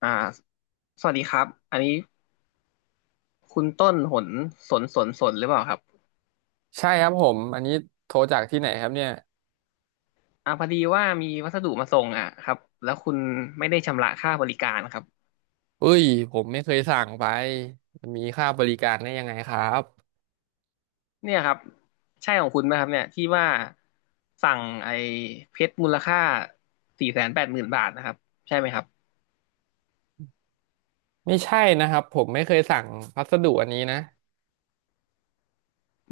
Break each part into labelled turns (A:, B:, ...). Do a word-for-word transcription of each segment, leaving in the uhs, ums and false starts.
A: อ่าสวัสดีครับอันนี้คุณต้นหนสนสนสนหรือเปล่าครับ
B: ใช่ครับผมอันนี้โทรจากที่ไหนครับเนี่ย
A: อ่าพอดีว่ามีวัสดุมาส่งอ่ะครับแล้วคุณไม่ได้ชำระค่าบริการครับ
B: เอ้ยผมไม่เคยสั่งไปมันมีค่าบริการได้ยังไงครับ
A: เนี่ยครับใช่ของคุณไหมครับเนี่ยที่ว่าสั่งไอ้เพชรมูลค่าสี่แสนแปดหมื่นบาทนะครับใช่ไหมครับ
B: ไม่ใช่นะครับผมไม่เคยสั่งพัสดุอันนี้นะ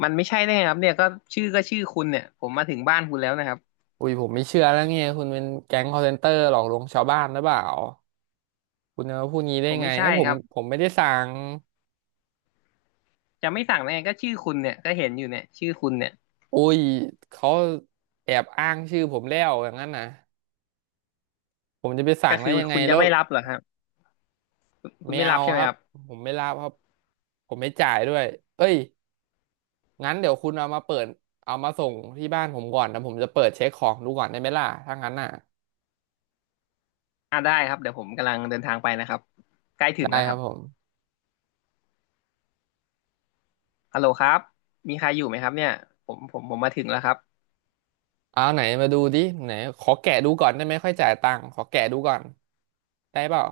A: มันไม่ใช่ได้ไงครับเนี่ยก็ชื่อก็ชื่อคุณเนี่ยผมมาถึงบ้านคุณแล้วนะครับ
B: อุ้ยผมไม่เชื่อแล้วเนี่ยคุณเป็นแก๊ง call center หลอกลวงชาวบ้านหรือเปล่าคุณจะมาพูดงี้ได้
A: ผม
B: ไง
A: ไม่ใช่
B: เอ้ยผ
A: ค
B: ม
A: รับ
B: ผมไม่ได้สั่ง
A: จะไม่สั่งได้ไงก็ชื่อคุณเนี่ยก็เห็นอยู่เนี่ยชื่อคุณเนี่ย
B: อุ้ยเขาแอบอ้างชื่อผมแล้วอย่างนั้นนะผมจะไปสั่
A: ก็
B: งได้
A: คือ
B: ยังไง
A: คุณจะ
B: แล้ว
A: ไม่รับเหรอครับคุณ
B: ไม่
A: ไม่
B: เอา
A: รับใช่ไห
B: ค
A: ม
B: รั
A: ค
B: บ
A: รับ
B: ผมไม่รับครับผมไม่จ่ายด้วยเอ้ย งั้นเดี๋ยวคุณเอามาเปิดเอามาส่งที่บ้านผมก่อนนะผมจะเปิดเช็คของดูก่อนได้ไหมล่ะถ้างั้นน่ะ
A: อ่าได้ครับเดี๋ยวผมกำลังเดินทางไปนะครับใกล้ถึ
B: ได้
A: งแล้ว
B: ค
A: ค
B: รั
A: รั
B: บ
A: บ
B: ผม
A: ฮัลโหลครับมีใครอยู่ไหมครับเนี่ยผมผมผมมาถึงแล้วครับ
B: เอาไหนมาดูดิไหนขอแกะดูก่อนได้ไหมค่อยจ่ายตังค์ขอแกะดูก่อนได้เปล่า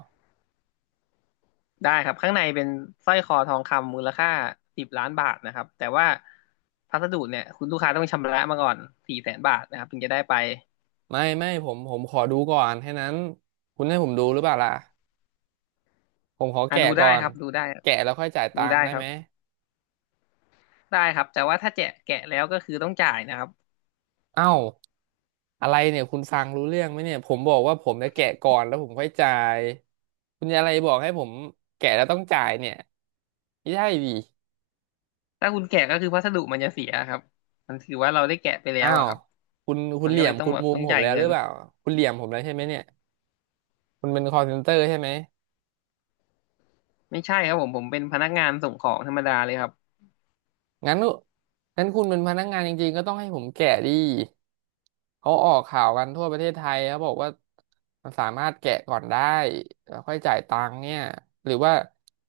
A: ได้ครับข้างในเป็นสร้อยคอทองคำมูลค่าสิบล้านบาทนะครับแต่ว่าพัสดุเนี่ยคุณลูกค้าต้องชำระมาก่อนสี่แสนบาทนะครับถึงจะได้ไป
B: ไม่ไม่ผมผมขอดูก่อนแค่นั้นคุณให้ผมดูหรือเปล่าล่ะผมขอ
A: อ่า
B: แกะ
A: ดูได้
B: ก่อ
A: ค
B: น
A: รับดูได้
B: แกะแล้วค่อยจ่าย
A: ดู
B: ตัง
A: ได้
B: ค์ได้
A: ครั
B: ไห
A: บ
B: ม
A: ได้ครับแต่ว่าถ้าแจะแกะแล้วก็คือต้องจ่ายนะครับ
B: เอ้าอะไรเนี่ยคุณฟังรู้เรื่องไหมเนี่ยผมบอกว่าผมจะแกะก่อนแล้วผมค่อยจ่ายคุณจะอะไรบอกให้ผมแกะแล้วต้องจ่ายเนี่ยไม่ใช่ดิ
A: ถ้าคุณแกะก็คือพัสดุมันจะเสียครับมันถือว่าเราได้แกะไปแล้
B: อ้า
A: วอะ
B: ว
A: ครับ
B: คุณคุ
A: มั
B: ณ
A: น
B: เห
A: ก็
B: ลี่ย
A: เล
B: ม
A: ยต้อง
B: คุณ
A: แบบ
B: มุ
A: ต้
B: ม
A: อง
B: ผม
A: จ่าย
B: แล้ว
A: เงิ
B: หรื
A: น
B: อเปล่าคุณเหลี่ยมผมแล้วใช่ไหมเนี่ยคุณเป็น call center ใช่ไหม
A: ไม่ใช่ครับผมผมเป็นพนักงานส่งของธรรมดาเลยครับ
B: งั้นงั้นคุณเป็นพนักงานจริงๆก็ต้องให้ผมแกะดิเขาออกข่าวกันทั่วประเทศไทยเขาบอกว่ามันสามารถแกะก่อนได้แล้วค่อยจ่ายตังค์เนี่ยหรือว่า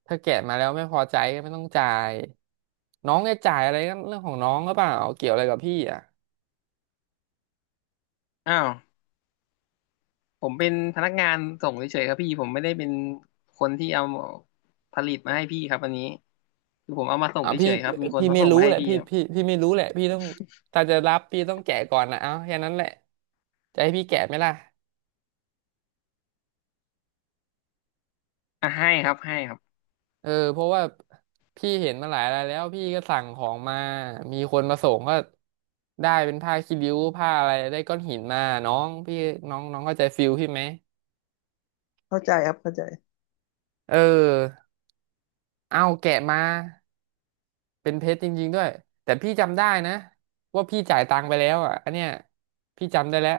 B: ถ้าแกะมาแล้วไม่พอใจก็ไม่ต้องจ่ายน้องจะจ่ายอะไรก็เรื่องของน้องหรือเปล่าเกี่ยวอะไรกับพี่อ่ะ
A: อ้าวผมเป็นพนักงานส่งเฉยๆครับพี่ผมไม่ได้เป็นคนที่เอาผลิตมาให้พี่ครับอันนี้คือผมเอามาส่ง
B: อ่ะพี่
A: เฉยๆครับมีคน
B: พี่
A: เขา
B: ไม่
A: ส่ง
B: รู้
A: มาให้
B: แหละ
A: พี่
B: พี่
A: ครับ
B: พี่พี่ไม่รู้แหละพี่ต้องถ้าจะรับพี่ต้องแกะก่อนนะเอาแค่นั้นแหละจะให้พี่แกะไหมล่ะ
A: อ่ะให้ครับให้ครับ
B: เออเพราะว่าพี่เห็นมาหลายรายแล้วพี่ก็สั่งของมามีคนมาส่งก็ได้เป็นผ้าคีริ้วผ้าอะไรได้ก้อนหินมาน้องพี่น้องน้องเข้าใจฟิลพี่ไหม
A: เข้าใจครับเข้าใจ
B: เออเอาแกะมาเป็นเพชรจริงๆด้วยแต่พี่จำได้นะว่าพี่จ่ายตังค์ไปแล้วอ่ะอันเนี้ยพี่จำได้แล้ว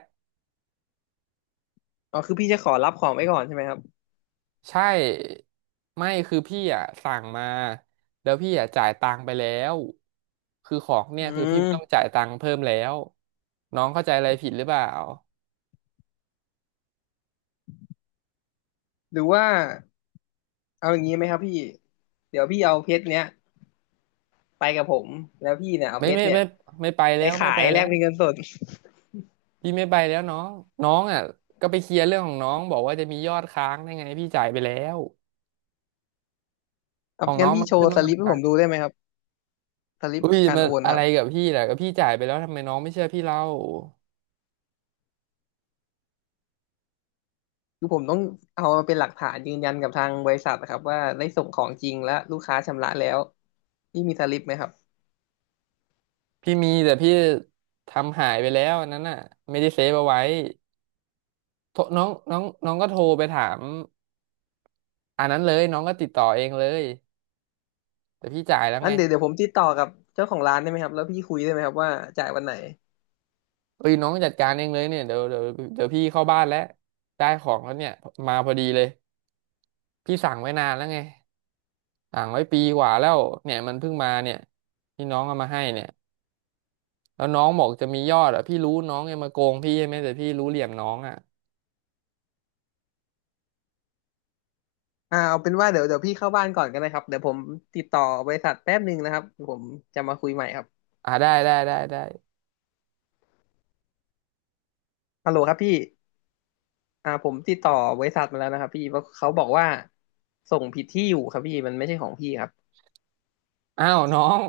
A: อ๋อคือพี่จะขอรับของไว้ก่อนใช่ไหมครับ
B: ใช่ไม่คือพี่อ่ะสั่งมาแล้วพี่อ่ะจ่ายตังค์ไปแล้วคือของเนี่
A: อื
B: ยคือพี่ไม่
A: ม
B: ต้องจ่ายตังค์เพิ่มแล้วน้องเข้าใจอะไรผิดหรือเปล่า
A: หรือว่าเอาอย่างนี้ไหมครับพี่เดี๋ยวพี่เอาเพชรเนี้ยไปกับผมแล้วพี่เนี่ยเอา
B: ไม่
A: เพช
B: ไม่
A: รเนี่ย
B: ไม่ไม่ไป
A: ไป
B: แล้วไม่
A: ขา
B: ไป
A: ยแล
B: แล้
A: ก
B: ว
A: เป็นเงินสด
B: พี่ไม่ไปแล้วน้องน้องอ่ะก็ไปเคลียร์เรื่องของน้องบอกว่าจะมียอดค้างได้ไงพี่จ่ายไปแล้ว
A: ค
B: ข
A: รับ
B: องน้
A: งั้น
B: อง
A: พี่
B: มัน
A: โช
B: ขึ้
A: ว์
B: น
A: ส
B: ว่ามัน
A: ลิปให้ผ
B: ค้าง
A: มดูได้ไหมครับสลิป
B: อุ้ย
A: การ
B: มัน
A: โอน
B: อะ
A: ค
B: ไร
A: รับ
B: กับพี่ล่ะก็พี่จ่ายไปแล้วทำไมน้องไม่เชื่อพี่เล่า
A: คือผมต้องเอามาเป็นหลักฐานยืนยันกับทางบริษัทนะครับว่าได้ส่งของจริงและลูกค้าชำระแล้วพี่มีสลิปไหมครับ
B: พี่มีแต่พี่ทำหายไปแล้วอันนั้นน่ะไม่ได้เซฟเอาไว้ โทรน้องน้องน้องก็โทรไปถามอันนั้นเลยน้องก็ติดต่อเองเลยแต่พี่จ่ายแล้ว
A: อั
B: ไง
A: นเดี๋ยวเดี๋ยวผมติดต่อกับเจ้าของร้านได้ไหมครับแล้วพี่คุยได้ไหมครับว่าจ่ายวันไหน
B: เอ้ยน้องจัดการเองเลยเนี่ยเดี๋ยวเดี๋ยวเดี๋ยวพี่เข้าบ้านแล้วได้ของแล้วเนี่ยมาพอดีเลยพี่สั่งไว้นานแล้วไงสั่งไว้ปีกว่าแล้วเนี่ยมันเพิ่งมาเนี่ยที่น้องเอามาให้เนี่ยแล้วน้องบอกจะมียอดอ่ะพี่รู้น้องยังมาโกงพี่ใช่ไหมแต่พี่รู้เหลี่ยมน้องอ่ะ
A: อ่าเอาเป็นว่าเดี๋ยวเดี๋ยวพี่เข้าบ้านก่อนก็ได้ครับเดี๋ยวผมติดต่อบริษัทแป๊บหนึ่งนะครับผมจะมาคุยใหม่ครับ
B: อ่าได้ได้ได้ได้
A: ฮัลโหลครับพี่อ่าผมติดต่อบริษัทมาแล้วนะครับพี่ว่าเขาบอกว่าส่งผิดที่อยู่ครับพี่มันไม่ใช่ของพี่ครับ
B: อ้าวน้อง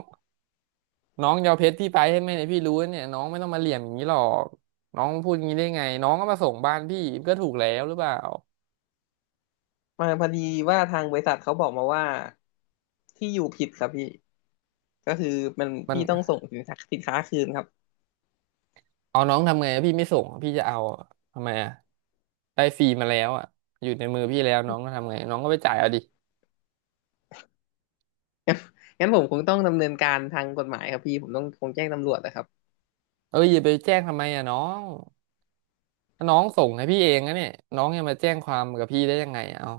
B: น้องยอาเพชรพี่ไปให้ไห่เนี่ยพี่รู้เนี่ยน้องไม่ต้องมาเหลี่ยมอย่างนี้หรอกน้องพูดอย่างนี้ได้ไงน้องก็มาส่งบ้านพี่ก็ถูกแล้วหรือเปล่า
A: มาพอดีว่าทางบริษัทเขาบอกมาว่าที่อยู่ผิดครับพี่ ก็คือมัน
B: มัน
A: พี่ต้องส่งสินค้าสินค้าคืนครับ
B: เอาน้องทำไงอะพี่ไม่ส่งอะพี่จะเอาอะทำไมอ่ะได้ฟรีมาแล้วอ่ะอยู่ในมือพี่แล้วน้องก็ทำไงน้องก็ไปจ่ายเอาดิ
A: งั้นผมคงต้องดำเนินการทางกฎหมายครับพี่ผมต้องคงแจ้งตำรวจนะครับ
B: เอ้ยอย่าไปแจ้งทำไมอ่ะน้องถ้าน้องส่งให้พี่เองนะเนี่ยน้องยังมาแจ้งความกับพี่ได้ยังไงอะเอา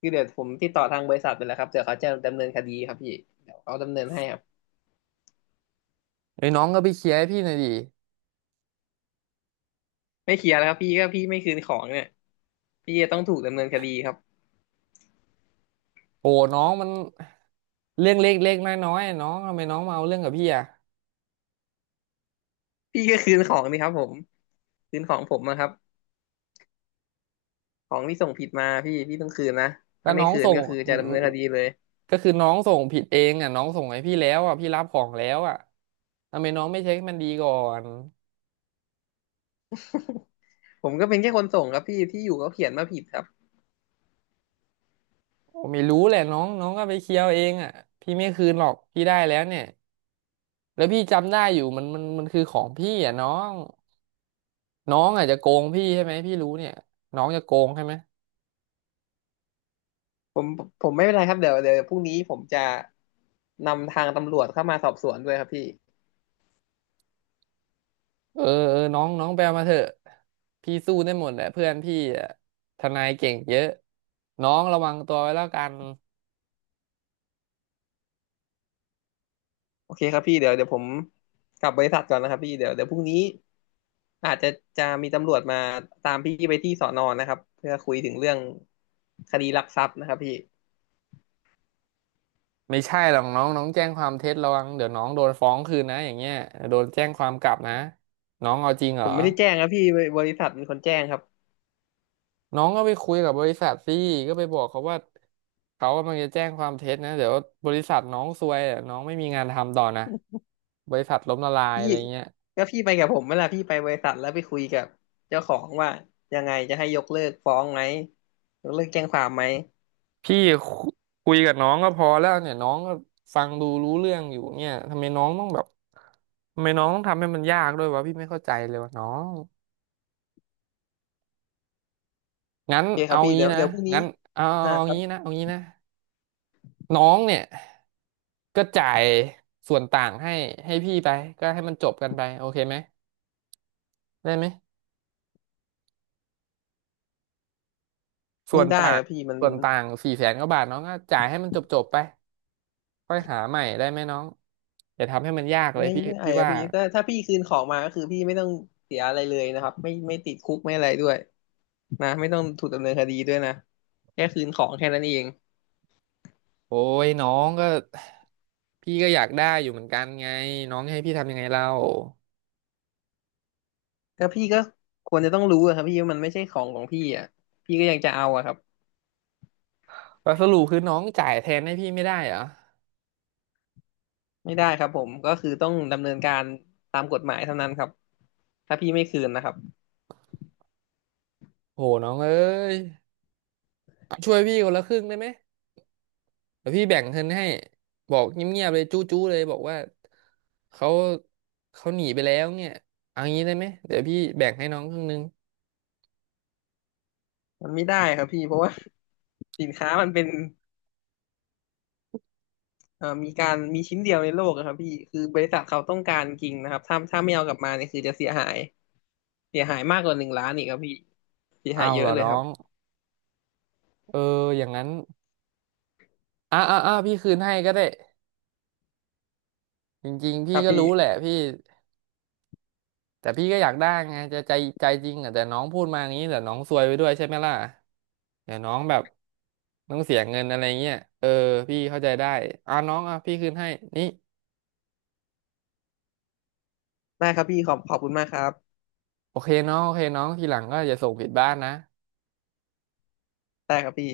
A: คือเดี๋ยวผมติดต่อทางบริษัทไปแล้วครับเดี๋ยวเขาจะดำเนินคดีครับพี่เดี๋ยวเขาดำเนินให้ครับ
B: เอ้ยน้องก็ไปเคลียร์ให้พี่หน่อยดิ
A: ไม่เคลียร์แล้วครับพี่ก็พี่ไม่คืนของเนี่ยพี่จะต้องถูกดำเนินคดีครับ
B: โอ้น้องมันเรื่องเล็กๆน้อยๆอะน้องทำไมน้องมาเอาเรื่องกับพี่อ่ะ
A: พี่ก็คืนของนี่ครับผมคืนของผมนะครับของที่ส่งผิดมาพี่พี่ต้องคืนนะ
B: แล้
A: ถ้า
B: ว
A: ไม่
B: น้อง
A: คืน
B: ส่ง
A: ก็คือจะดำเนินคดีเลย
B: ก็คือน้องส่งผิดเองอ่ะน้องส่งให้พี่แล้วอ่ะพี่รับของแล้วอ่ะทำไมน้องไม่เช็คให้มันดีก่อน
A: ผมก็เป็นแค่คนส่งครับพี่ที่อยู่ก็เขียนมาผิดครับ
B: ผมไม่รู้แหละน้องน้องก็ไปเคลียร์เอาเองอ่ะพี่ไม่คืนหรอกพี่ได้แล้วเนี่ยแล้วพี่จำได้อยู่มันมันมันคือของพี่อ่ะน้องน้องอาจจะโกงพี่ใช่ไหมพี่รู้เนี่ยน้องจะโกงใช่ไหม
A: ผมผมไม่เป็นไรครับเดี๋ยวเดี๋ยวพรุ่งนี้ผมจะนำทางตำรวจเข้ามาสอบสวนด้วยครับพี่
B: เออเออน้องน้องไปเอามาเถอะพี่สู้ได้หมดแหละเพื่อนพี่อ่ะทนายเก่งเยอะน้องระวังตัวไว้แล้วกัน
A: โอเคครับพี่เดี๋ยวเดี๋ยวผมกลับบริษัทก่อนนะครับพี่เดี๋ยวเดี๋ยวพรุ่งนี้อาจจะจะมีตำรวจมาตามพี่ไปที่สอนอนะครับเพื่อคุยถึงเรื่องคดีลักทรัพย์นะครับพี่
B: ไม่ใช่หรอกน้องน้องแจ้งความเท็จระวังเดี๋ยวน้องโดนฟ้องคืนนะอย่างเงี้ยโดนแจ้งความกลับนะน้องเอาจริงเหร
A: ผ
B: อ
A: มไม่ได้แจ้งครับพี่บริษัทเป็นคนแจ้งครับ
B: น้องก็ไปคุยกับบริษัทสิก็ไปบอกเขาว่าเขากำลังจะแจ้งความเท็จนะเดี๋ยวบริษัทน้องซวยอะน้องไม่มีงานทำต่อนะบริษัทล้มละลาย
A: พี่
B: อะไรเงี้ย
A: ก็พี่ไปกับผมเวลาพี่ไปบริษัทแล้วไปคุยกับเจ้าของว่ายังไงจะให้ยกเลิกฟ้องไหมยกเลิกแจ้งความไหม
B: พี่คุคุยกับน้องก็พอแล้วเนี่ยน้องก็ฟังดูรู้เรื่องอยู่เนี่ยทำไมน้องต้องแบบทำไมน้องต้องทำให้มันยากด้วยวะพี่ไม่เข้าใจเลยวะน้องงั้น
A: โอเคครั
B: เอา
A: บพี่
B: งี้
A: เดี๋ยว
B: นะ
A: เดี๋ยวพรุ่งนี้
B: งั้นเอา
A: อ่า
B: เอา
A: ครั
B: งี้
A: บ
B: นะเอางี้นะ น้องเนี่ยก็จ่ายส่วนต่างให้ให้พี่ไปก็ให้มันจบกันไปโอเคไหมได้ไหมส่
A: ไม่
B: วน
A: ได้
B: ต่า
A: ค
B: ง
A: รับพี่มัน
B: ส่วนต่างสี่แสนกว่าบาทน้องก็จ่ายให้มันจบจบไปค่อยหาใหม่ได้ไหมน้องอย่าทำให้มันยากเลย
A: ไม่
B: พี่
A: ได้
B: พี่
A: ครับ
B: ว่า
A: พี่ถ้าถ้าพี่คืนของมาก็คือพี่ไม่ต้องเสียอะไรเลยนะครับไม่ไม่ติดคุกไม่อะไรด้วยนะไม่ต้องถูกดำเนินคดีด้วยนะแค่คืนของแค่นั้นเอง
B: โอ้ยน้องก็พี่ก็อยากได้อยู่เหมือนกันไงน้องให้พี่ทำยังไงเรา
A: ก็พี่ก็ควรจะต้องรู้อะครับพี่ว่ามันไม่ใช่ของของพี่อ่ะพี่ก็ยังจะเอาอะครับ
B: แล้วสรุปคือน้องจ่ายแทนให้พี่ไม่ได้เหรอ
A: ไม่ได้ครับผมก็คือต้องดำเนินการตามกฎหมายเท่านั้นครับถ้าพี่ไม่คืนนะครับ
B: โหน้องเอ้ยช่วยพี่คนละครึ่งได้ไหม เดี๋ยวพี่แบ่งเงินให้บอกเงียบๆเลยจู้ๆเลยบอกว่าเขาเขาหนีไปแล้วเนี่ยเอางี้ได้ไหมเดี๋ยวพี่แบ่งให้น้องครึ่งนึง
A: มันไม่ได้ครับพี่เพราะว่า สินค้ามันเป็น เอ่อมีการมีชิ้นเดียวในโลกอะครับพี่ คือบริษัทเขาต้องการจริงนะครับถ้าถ้าไม่เอากลับมาเนี่ยคือจะเสียหาย เสียหายมากกว่าหนึ่งล้านอีกครับพี่เสียหา
B: เอา
A: ยเย
B: เหร
A: อะ
B: อ
A: เลย
B: น้อ
A: ครับ
B: งเอออย่างนั้นอ่ะอ่ะอ่ะพี่คืนให้ก็ได้จริงๆ
A: ค
B: พี่
A: รับ
B: ก็
A: พี่
B: รู้แหละพี่แต่พี่ก็อยากได้ไงจะใจใจจริงอ่ะแต่น้องพูดมาอย่างนี้แต่น้องซวยไปด้วยใช่ไหมล่ะเดี๋ยวน้องแบบต้องเสียเงินอะไรเงี้ยเออพี่เข้าใจได้อ่ะน้องอ่ะพี่คืนให้นี่
A: ได้ครับพี่ขอบขอบคุณมากครับ
B: โอเคน้องโอเคน้องทีหลังก็อย่าส่งผิดบ้านนะ
A: ได้ครับพี่